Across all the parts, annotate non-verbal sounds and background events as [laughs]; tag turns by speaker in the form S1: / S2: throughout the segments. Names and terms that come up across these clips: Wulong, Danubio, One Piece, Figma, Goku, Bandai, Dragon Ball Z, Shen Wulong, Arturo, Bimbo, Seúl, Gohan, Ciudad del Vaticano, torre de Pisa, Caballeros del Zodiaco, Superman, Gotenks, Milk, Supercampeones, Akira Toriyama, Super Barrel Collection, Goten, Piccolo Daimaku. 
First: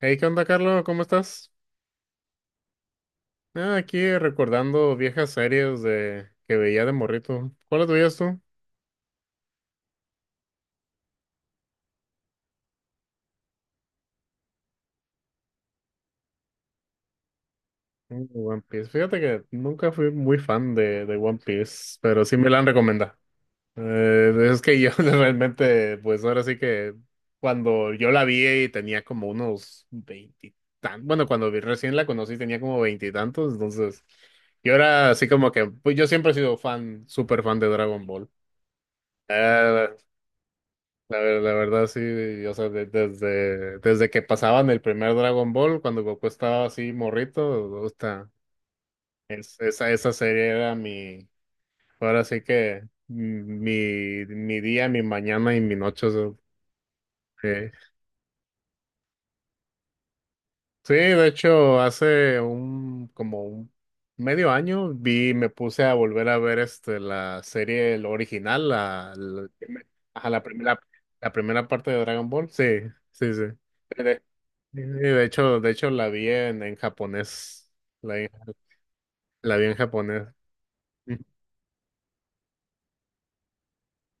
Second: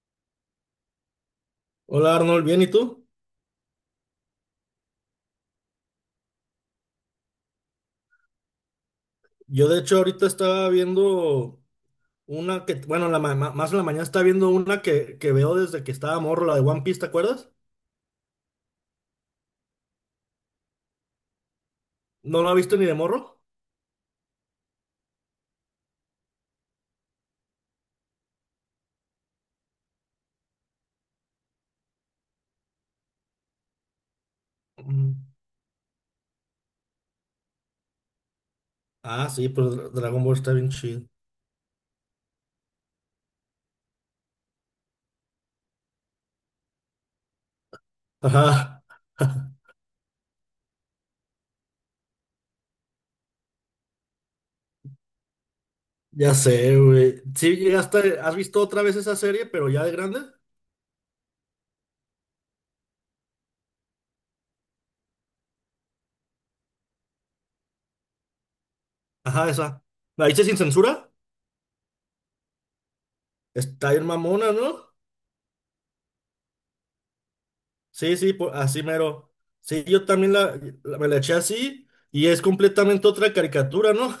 S1: Hey, ¿qué onda, Carlos? ¿Cómo estás?
S2: Hola Arnold, ¿bien y tú?
S1: Ah, aquí recordando viejas series de que veía de morrito. ¿Cuáles veías tú?
S2: Yo de hecho ahorita estaba viendo una que, bueno, la más en la mañana estaba viendo una que veo desde que estaba morro, la de One Piece, ¿te acuerdas?
S1: Mm, One Piece. Fíjate que nunca fui muy fan de One Piece, pero sí
S2: ¿No
S1: me
S2: la has
S1: la han
S2: visto ni de
S1: recomendado.
S2: morro?
S1: [laughs] Es que yo [laughs] realmente, pues ahora sí que cuando yo la vi y tenía como unos veintitantos, bueno, cuando recién la conocí tenía como veintitantos, entonces yo era
S2: Mm.
S1: así como que, pues yo siempre he sido fan, súper fan de Dragon Ball.
S2: Ah, sí, pues
S1: Eh,
S2: Dragon Ball está bien chido.
S1: La verdad, sí, o sea, desde que pasaban el primer Dragon Ball, cuando Goku estaba así morrito, gusta.
S2: Ajá,
S1: Es,
S2: [laughs]
S1: esa, esa serie era ahora sí que mi día, mi mañana y mi noche. O
S2: ya
S1: sea,
S2: sé, güey. Sí,
S1: sí.
S2: llegaste, ¿has visto otra vez esa serie, pero ya de grande?
S1: Sí, de hecho, hace un como un medio año me puse a volver a ver la serie, la original,
S2: Ajá, esa. ¿La
S1: ajá,
S2: viste sin
S1: primera
S2: censura?
S1: primera parte de Dragon Ball. Sí, sí, sí.
S2: Está
S1: Sí,
S2: bien mamona,
S1: Sí, sí,
S2: ¿no?
S1: de hecho, la vi en japonés. La,
S2: Sí,
S1: vi
S2: sí, así mero.
S1: la vi en
S2: Sí, yo
S1: japonés.
S2: también me la eché así y es completamente otra caricatura, ¿no?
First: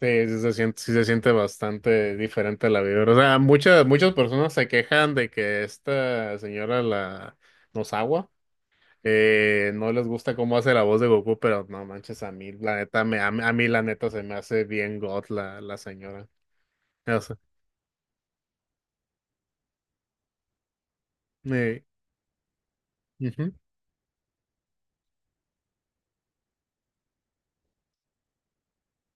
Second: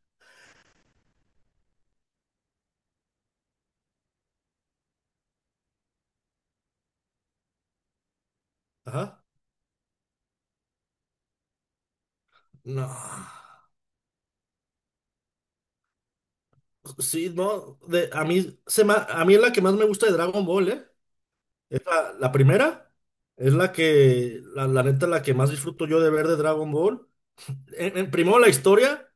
S1: Sí, sí se siente bastante diferente la vida. O sea, muchas personas se quejan de que esta señora la nos agua.
S2: Ajá.
S1: No les gusta cómo hace la voz de Goku, pero no manches, a mí, la
S2: No.
S1: neta, me, a mí, la neta, se me hace bien God la señora. O
S2: Sí,
S1: sea,
S2: no. De, a mí, se ma- a mí es la que más me gusta de Dragon Ball, ¿eh? Es
S1: eh,
S2: la primera.
S1: ujú,
S2: Es la neta, la que más disfruto yo de ver de Dragon Ball. Primero la historia,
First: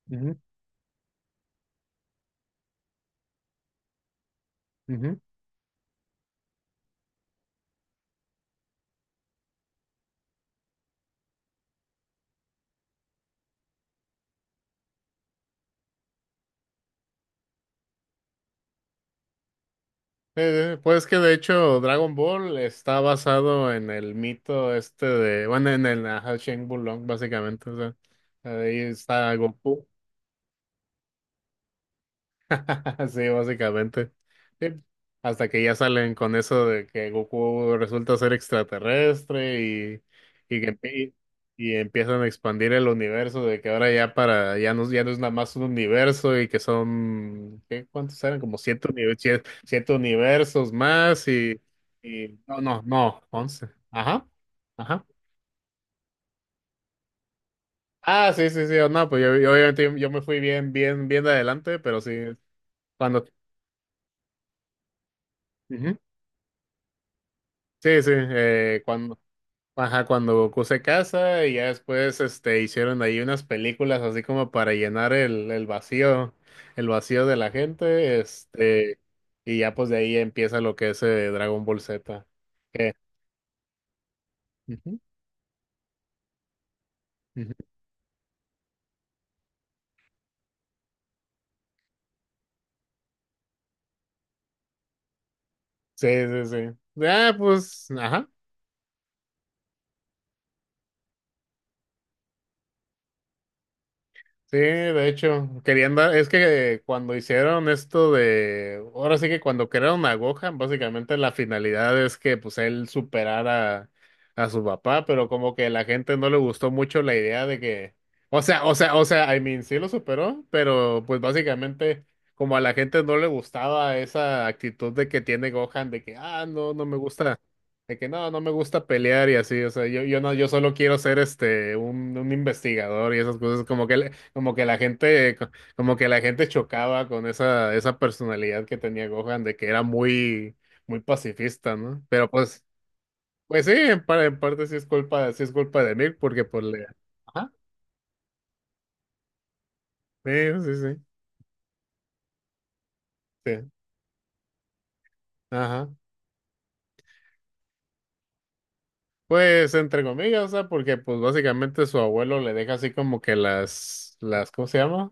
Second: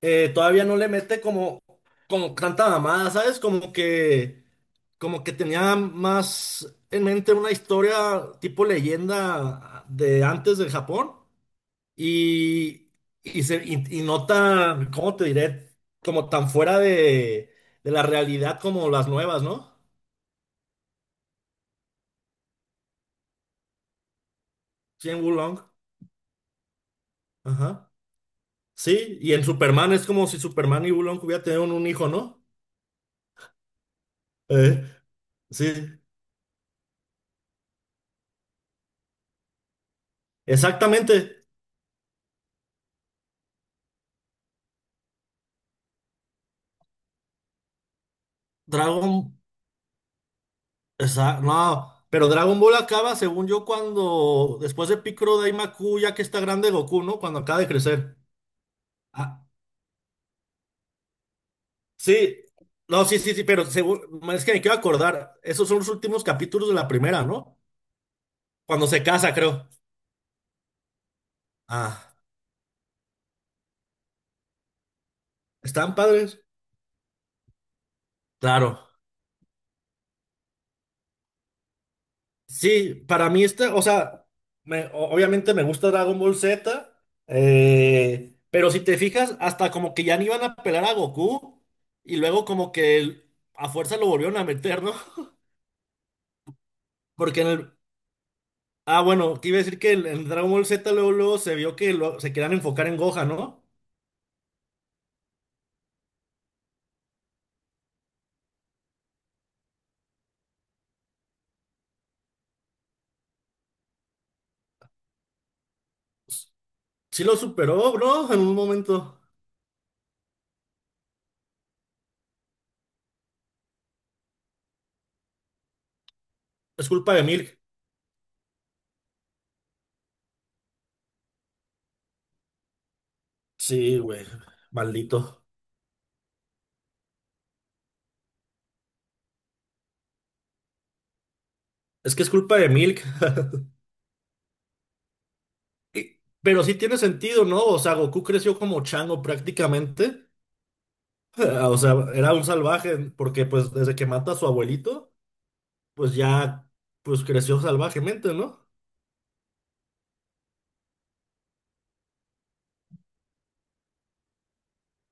S1: ujú,
S2: todavía no le mete como tanta mamada, ¿sabes? Como que,
S1: ujú.
S2: como que tenía más en mente una historia tipo leyenda de antes del Japón. Y, y no tan, ¿cómo te diré? Como tan fuera de la realidad como las nuevas, ¿no?
S1: Pues que de hecho Dragon Ball está basado en el mito este
S2: Sí, en Wulong.
S1: bueno, en el ajá, Shen Wulong, básicamente, o
S2: Ajá.
S1: sea, ahí
S2: Sí, y
S1: está
S2: en
S1: Goku.
S2: Superman es como si Superman y Wulong hubieran tenido un hijo, ¿no?
S1: [laughs] Sí, básicamente. Sí.
S2: Eh,
S1: Hasta que ya
S2: sí,
S1: salen con eso de que Goku resulta ser extraterrestre y, y que empie-
S2: exactamente.
S1: y empiezan a expandir el universo de que ahora ya para, ya no, ya no es nada más un universo y que son, ¿qué? ¿Cuántos eran? Como siete,
S2: Dragon.
S1: siete universos más y,
S2: No, pero Dragon
S1: no,
S2: Ball
S1: no,
S2: acaba,
S1: no,
S2: según yo,
S1: 11. Ajá,
S2: cuando, después de
S1: ajá.
S2: Piccolo Daimaku, ya que está grande Goku, ¿no? Cuando acaba de crecer.
S1: Ah, sí, sí, sí, oh, no, pues yo,
S2: Ah,
S1: yo me fui bien, bien, bien de adelante, pero sí,
S2: sí, no, sí,
S1: cuando...
S2: sí, sí, pero seguro, es que me quiero acordar, esos son los
S1: ujú.
S2: últimos capítulos de la primera, ¿no?
S1: Sí, sí,
S2: Cuando se
S1: cuando
S2: casa, creo.
S1: ajá, cuando Goku se casa y ya
S2: Ah,
S1: después hicieron ahí unas películas así como para llenar el
S2: ¿están
S1: vacío,
S2: padres?
S1: de la gente,
S2: Claro.
S1: y ya pues de ahí empieza lo que es Dragon Ball Z. que-
S2: Sí, para mí este, o sea,
S1: Ujú,
S2: obviamente me gusta Dragon Ball Z,
S1: ujú.
S2: pero si te fijas, hasta como que ya ni iban a pelar a Goku y luego como que a fuerza lo volvieron a meter, ¿no? [laughs]
S1: Sí, sí, sí. Ah,
S2: Porque en el...
S1: pues, ajá.
S2: Ah, bueno, te iba a decir que en Dragon Ball Z luego se vio que se querían enfocar en Gohan, ¿no?
S1: Sí, de hecho, es que cuando hicieron esto de, ahora sí que cuando crearon a Gohan, básicamente la finalidad es que pues él superara a su papá, pero como que la gente no le gustó mucho la
S2: Sí lo
S1: idea de
S2: superó,
S1: que,
S2: bro, en un
S1: o
S2: momento.
S1: sea, I mean, sí lo superó, pero pues básicamente como a la gente no le gustaba esa actitud de que tiene Gohan, de que, ah, no, no
S2: Es
S1: me
S2: culpa de
S1: gusta.
S2: Milk.
S1: De que no, no me gusta pelear y así, o sea, yo no, yo solo quiero ser un investigador y esas cosas, como que
S2: Sí,
S1: le-
S2: güey,
S1: como que la gente,
S2: maldito.
S1: co- como que la gente chocaba con esa, esa personalidad que tenía Gohan, de que era muy, muy pacifista, ¿no?
S2: Es que
S1: Pero
S2: es culpa de Milk. [laughs]
S1: pues sí, en parte sí es culpa de Milk, porque pues
S2: Pero sí
S1: le...
S2: tiene sentido,
S1: Ajá.
S2: ¿no? O sea, Goku creció como chango prácticamente.
S1: Sí, sí, sí,
S2: [laughs] O sea, era un salvaje porque
S1: sí,
S2: pues desde que mata a su abuelito,
S1: ajá.
S2: pues ya, pues creció salvajemente, ¿no?
S1: Pues entre comillas, o sea, porque pues básicamente su abuelo le deja así como que las, ¿cómo se llama?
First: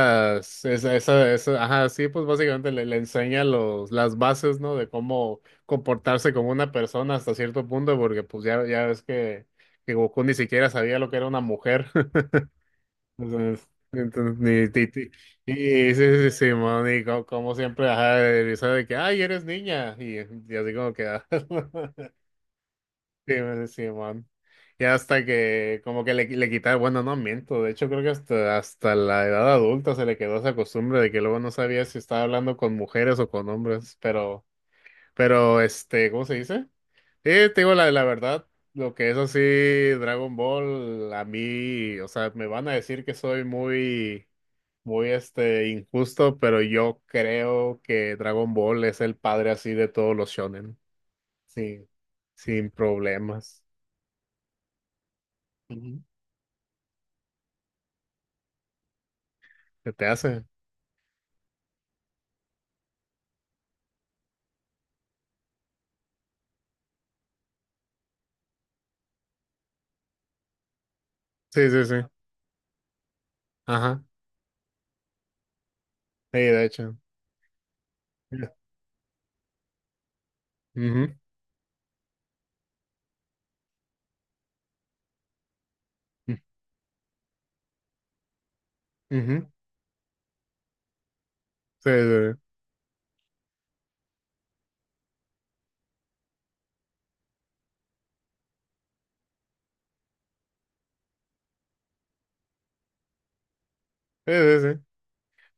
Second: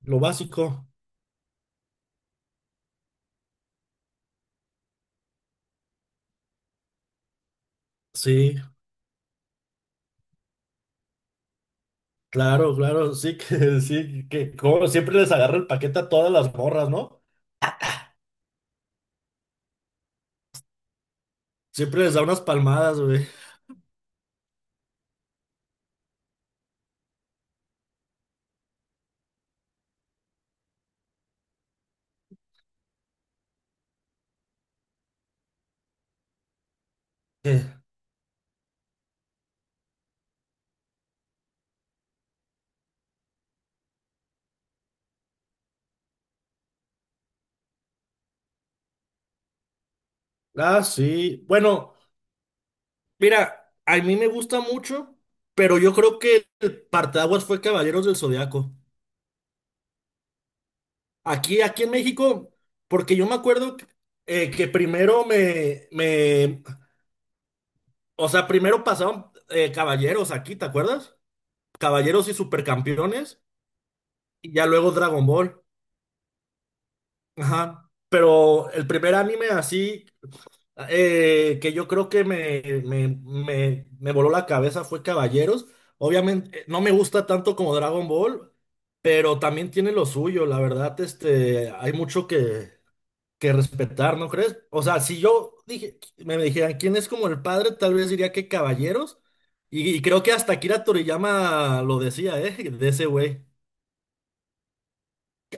S2: Lo básico.
S1: Esa, ajá, sí, pues básicamente le enseña las bases, ¿no? De cómo comportarse como una persona hasta cierto punto, porque pues
S2: Sí,
S1: ya ves que Goku ni siquiera sabía lo que era una mujer. [laughs]
S2: claro, claro, sí
S1: Entonces,
S2: que [laughs] sí,
S1: entonces,
S2: que
S1: ni, ti-
S2: como
S1: ti-
S2: siempre les agarra el
S1: y, Sí,
S2: paquete a
S1: sí,
S2: todas
S1: sí,
S2: las
S1: mon,
S2: morras, ¿no?
S1: como, siempre, ajá, de risa de que, ay, eres niña, y, así como que, ah.
S2: Siempre
S1: [laughs]
S2: les da unas palmadas, güey.
S1: Sí, man, sí, man. Y hasta que como que le quitaron, bueno, no miento, de hecho creo que hasta la edad adulta se le quedó esa costumbre de que luego no sabía si estaba hablando con mujeres o con hombres, pero, ¿cómo se dice? Sí,
S2: [laughs]
S1: te
S2: Eh,
S1: digo la verdad, lo que es así, Dragon Ball, a mí, o sea, me van a decir que soy muy, muy injusto, pero yo creo que Dragon Ball es el padre así de todos los shonen,
S2: Ah, sí.
S1: sí,
S2: Bueno.
S1: sin problemas.
S2: Mira, a mí me gusta mucho, pero yo
S1: Ujú.
S2: creo que el parteaguas fue Caballeros del Zodiaco.
S1: ¿Qué te hace?
S2: Aquí en México, porque yo me acuerdo, que primero o sea, primero pasaron, Caballeros aquí, ¿te acuerdas?
S1: Sí, sí, sí.
S2: Caballeros y Supercampeones,
S1: Ajá.
S2: y ya luego Dragon Ball.
S1: Sí, de hecho.
S2: Ajá.
S1: Ya.
S2: Pero el primer anime así.
S1: Ujú.
S2: Que yo creo que me voló la cabeza fue Caballeros. Obviamente, no me gusta tanto como Dragon Ball, pero
S1: Ujú.
S2: también tiene lo suyo. La verdad, este,
S1: Sí, sí,
S2: hay mucho
S1: sí.
S2: que respetar, ¿no crees? O sea, si yo me dijeran quién es como el padre, tal vez diría que Caballeros. Y creo que hasta Akira Toriyama lo decía, ¿eh? De ese güey.
S1: Sí, sí, sí.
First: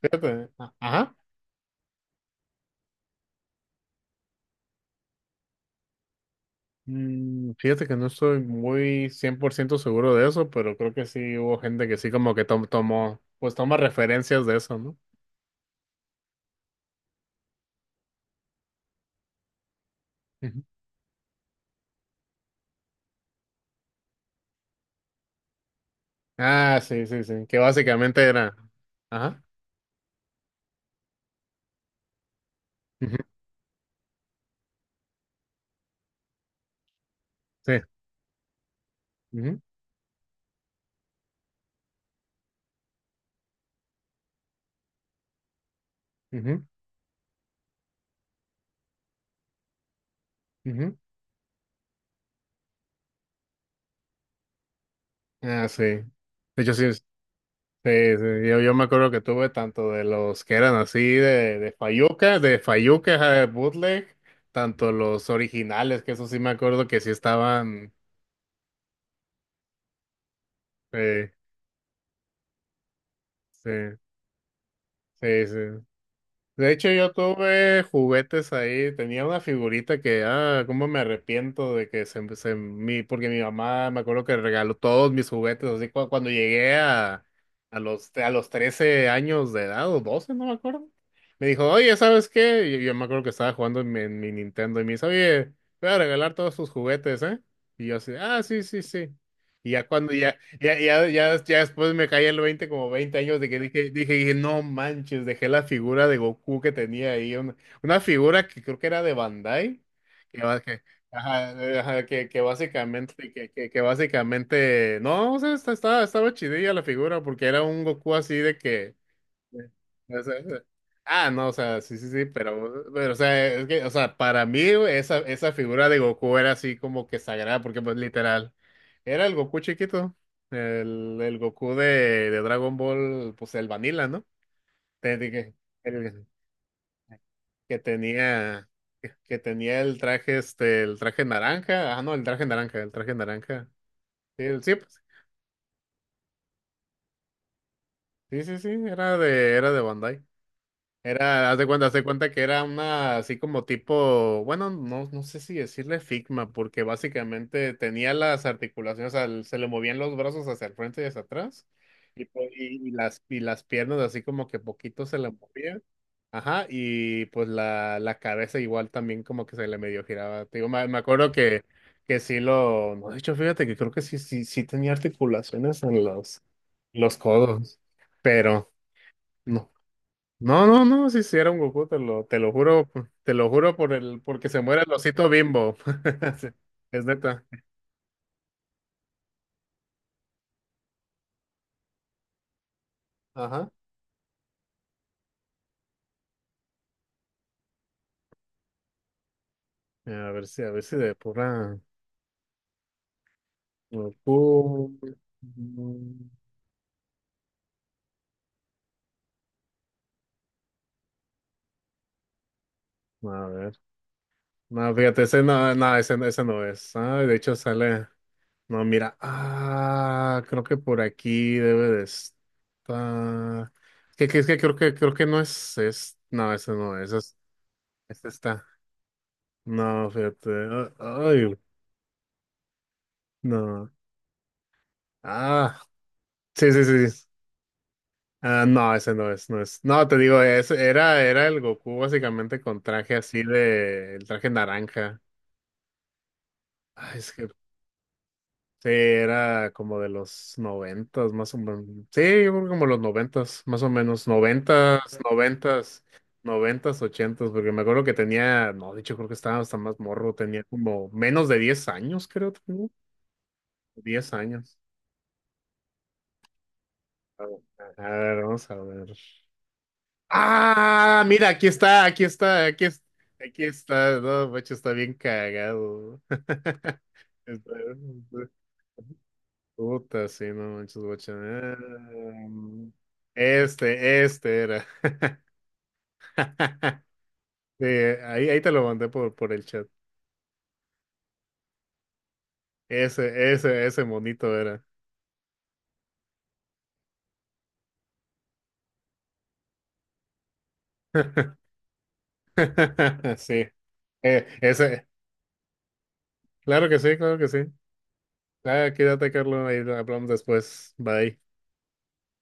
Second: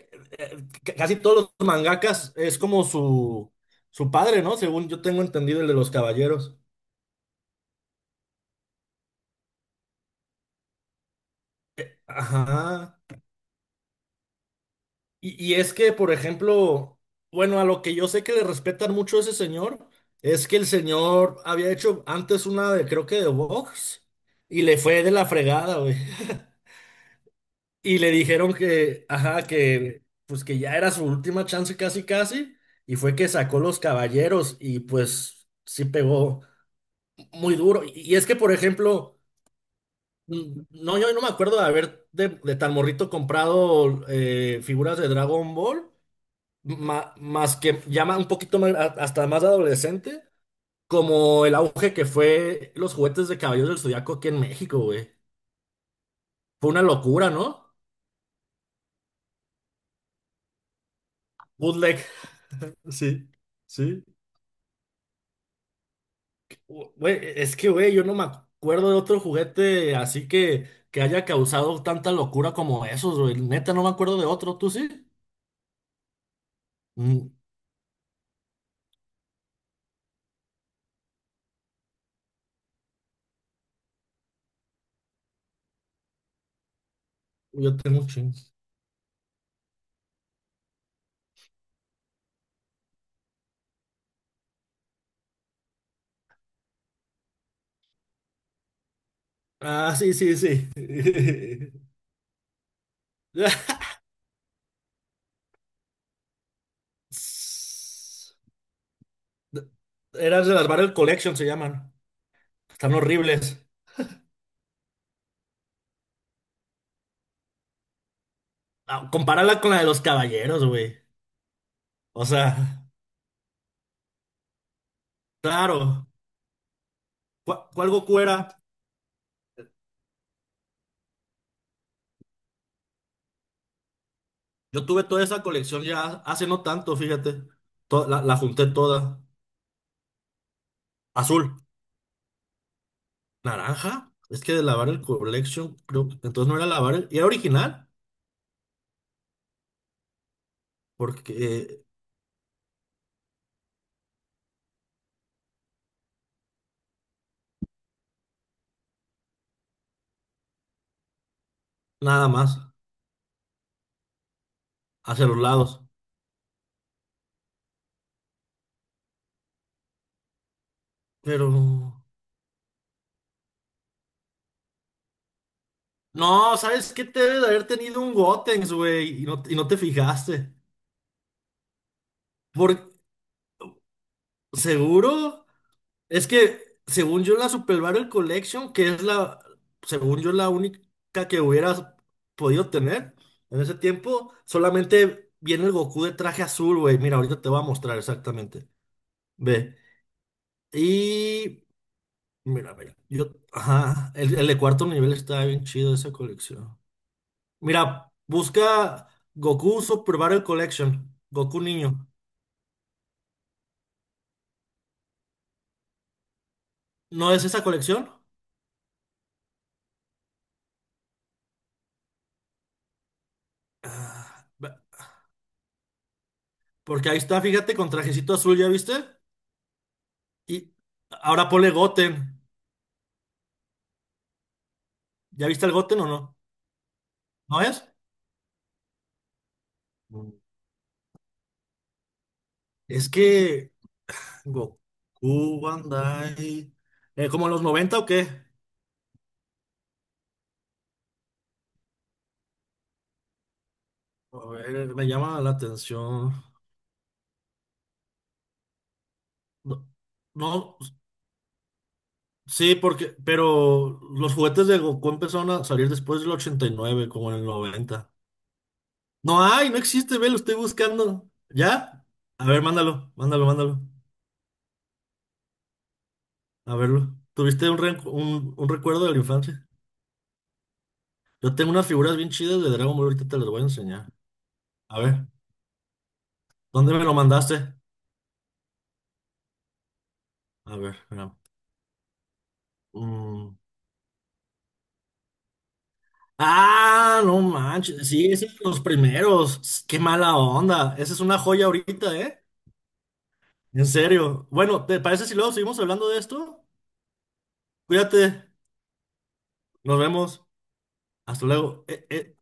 S1: Fíjate.
S2: Eh,
S1: Ajá.
S2: Casi todos los mangakas es como su padre, ¿no? Según yo tengo entendido el de los Caballeros.
S1: Fíjate que no estoy muy 100% seguro de eso, pero creo que sí hubo gente que sí como que
S2: Ajá.
S1: tomó, pues toma referencias de eso, ¿no?
S2: Y es que, por ejemplo, bueno, a lo que yo sé que le respetan mucho a ese señor, es que
S1: Ujú.
S2: el señor había hecho antes una de, creo que de box, y le fue de la fregada, güey. [laughs]
S1: Ah, sí, sí, sí. Que
S2: Y le
S1: básicamente
S2: dijeron
S1: era.
S2: que, ajá,
S1: Ajá.
S2: que pues que ya era su última chance casi casi, y
S1: Ujú.
S2: fue que sacó los caballeros, y pues sí pegó muy
S1: Sí.
S2: duro. Y es que, por ejemplo,
S1: Ujú.
S2: no, yo no me acuerdo de haber de tan morrito comprado, figuras de Dragon Ball.
S1: Ujú.
S2: Más que llama un poquito más, hasta más adolescente,
S1: Ujú.
S2: como el auge que fue los juguetes de Caballeros del Zodiaco aquí en México, güey.
S1: Ah, sí. De
S2: Fue
S1: hecho,
S2: una
S1: sí,
S2: locura, ¿no?
S1: sí, sí, yo me acuerdo que tuve tanto de los que eran así de
S2: Bootleg.
S1: fayuca,
S2: Sí,
S1: ajá, de
S2: sí.
S1: bootleg, tanto los originales, que eso sí me acuerdo que sí
S2: Güey, es que,
S1: estaban,
S2: güey, yo no me acuerdo de otro juguete así que haya
S1: sí,
S2: causado tanta locura como esos, güey.
S1: sí,
S2: Neta, no me acuerdo de otro, ¿tú sí?
S1: sí, sí. De hecho, yo
S2: Mm,
S1: tuve juguetes ahí, tenía una figurita que, ah, cómo me arrepiento de que porque mi mamá me acuerdo que regaló todos mis juguetes, así cuando llegué a,
S2: yo tengo un
S1: a
S2: chingo.
S1: los 13 años de edad, o 12 no me acuerdo, me dijo, oye, ¿sabes qué? Y yo, me acuerdo que estaba jugando en mi, Nintendo y me dice, oye, voy a regalar todos tus juguetes, ¿eh? Y yo así, ah, sí, sí, sí. Y ya
S2: Ah, sí,
S1: cuando,
S2: sí,
S1: ya,
S2: sí.
S1: ya, ya, ya, ya
S2: [laughs]
S1: después me caí el 20 como 20 años de que dije, no manches, dejé la figura de Goku que tenía ahí, una figura que creo que era de Bandai, que,
S2: Eran de las Barrel Collection, se
S1: ajá,
S2: llaman.
S1: ajá,
S2: Están horribles.
S1: que básicamente, no, o sea, estaba chidilla la figura, porque era un Goku así de que,
S2: Ah,
S1: o
S2: compararla con la de los
S1: sea, o sea,
S2: caballeros, güey.
S1: ah, no, o sea, sí, sí, sí,
S2: O
S1: pero,
S2: sea,
S1: o sea, es que, o sea, para mí güey, esa figura de
S2: claro.
S1: Goku era así como que sagrada, porque
S2: Cuál
S1: pues
S2: Goku era?
S1: literal, era el Goku chiquito, el Goku de Dragon Ball, pues el Vanilla, ¿no?
S2: Yo tuve
S1: Te-
S2: toda
S1: de
S2: esa
S1: Que,
S2: colección ya
S1: el-
S2: hace no tanto, fíjate.
S1: que
S2: La junté
S1: tenía, que,
S2: toda.
S1: que tenía el traje, el traje
S2: Azul.
S1: naranja, ah, no, el traje naranja,
S2: Naranja. Es
S1: sí,
S2: que de
S1: sí,
S2: lavar el
S1: pues,
S2: collection, creo que entonces no era lavar el. Y era original.
S1: sí, sí, sí, era era de Bandai.
S2: Porque,
S1: Era, haz de cuenta que era una así como tipo, bueno, no, no sé si decirle Figma, porque básicamente tenía las articulaciones, o sea, se le movían los brazos hacia el frente y hacia atrás, y,
S2: nada
S1: pues,
S2: más.
S1: y, y las piernas así como que poquito se
S2: Hacia
S1: le
S2: los
S1: movían,
S2: lados.
S1: ajá, y pues la cabeza igual también como que se le medio giraba. Te digo, me acuerdo
S2: Pero.
S1: que sí lo, no, de hecho, fíjate que creo que sí, sí tenía articulaciones en
S2: No, ¿sabes qué?
S1: los
S2: Te debe de haber
S1: codos,
S2: tenido un
S1: pero
S2: Gotenks, güey. Y no
S1: no.
S2: te fijaste.
S1: No, no, no, sí, sí era un Goku,
S2: Por
S1: te lo juro por el, porque se muere el osito
S2: seguro.
S1: Bimbo.
S2: Es
S1: [laughs] Sí,
S2: que,
S1: es
S2: según yo,
S1: neta.
S2: la Super Barrel Collection, que es la, según yo, la única que hubieras podido tener en
S1: Ajá.
S2: ese tiempo, solamente viene el Goku de traje azul, güey. Mira, ahorita te voy a mostrar exactamente. Ve.
S1: A ver si de
S2: Y,
S1: pura
S2: mira, mira, yo, ajá, el de cuarto
S1: Goku.
S2: nivel está bien chido esa
S1: mm,
S2: colección. Mira, busca Goku Super Barrel Collection, Goku niño.
S1: A ver. No, fíjate, ese, ese no es. Ay,
S2: ¿No
S1: de
S2: es
S1: hecho
S2: esa
S1: sale.
S2: colección?
S1: No, mira. Ah, creo que por aquí debe de estar. Es que
S2: Ve,
S1: creo que no es, es. No, ese no
S2: porque
S1: es.
S2: ahí está, fíjate, con
S1: Este
S2: trajecito azul,
S1: está.
S2: ¿ya viste?
S1: No, fíjate.
S2: Y ahora
S1: Ay,
S2: ponle Goten.
S1: no.
S2: ¿Ya viste el
S1: Ah,
S2: Goten o no?
S1: sí, sí, sí, sí.
S2: ¿No es?
S1: Ah, no, ese no es, no es. No, te
S2: Mm.
S1: digo, ese era el Goku básicamente con
S2: Es
S1: traje así
S2: que
S1: de, el traje
S2: Goku,
S1: naranja.
S2: One Day.
S1: Ay, es
S2: ¿Como
S1: que
S2: en los 90 o qué?
S1: sí, era como de los noventas, más o menos. Sí, yo creo como los noventas, más o menos.
S2: A ver, me
S1: Noventas,
S2: llama la
S1: noventas,
S2: atención.
S1: noventas, ochentas, porque me acuerdo que tenía, no, de hecho creo que estaba hasta
S2: No,
S1: más morro, tenía
S2: no,
S1: como menos de 10 años, creo,
S2: sí,
S1: tenía
S2: porque, pero
S1: diez
S2: los juguetes
S1: años.
S2: de Goku empezaron a salir después del 89 como en el
S1: A ver, a
S2: 90.
S1: ver, vamos a ver.
S2: No hay, no existe, ve, lo estoy
S1: Ah,
S2: buscando.
S1: mira, aquí está,
S2: ¿Ya?
S1: aquí
S2: A ver,
S1: está,
S2: mándalo, mándalo,
S1: aquí
S2: mándalo.
S1: está. No, macho, está bien cagado.
S2: A
S1: [laughs]
S2: verlo. ¿Tuviste
S1: Está-
S2: un, un recuerdo de la infancia?
S1: Puta, sí, no manches, guacha.
S2: Yo tengo
S1: Ah,
S2: unas figuras bien chidas de Dragon Ball, ahorita te las voy a enseñar.
S1: Este era.
S2: A ver, ¿dónde
S1: [laughs]
S2: me lo mandaste?
S1: Sí, ahí, te lo mandé por, el chat.
S2: A ver, espera. Mm.
S1: Ese monito era.
S2: Ah, no manches, sí, ese es de los primeros. Qué mala onda. Esa es una joya
S1: [laughs]
S2: ahorita, ¿eh?
S1: Sí,
S2: En serio. Bueno, ¿te
S1: ese.
S2: parece si luego seguimos hablando de esto?
S1: Claro que sí, claro que sí.
S2: Cuídate,
S1: Ah, quédate, Carlos, ahí
S2: nos
S1: hablamos
S2: vemos.
S1: después. Bye.
S2: Hasta luego.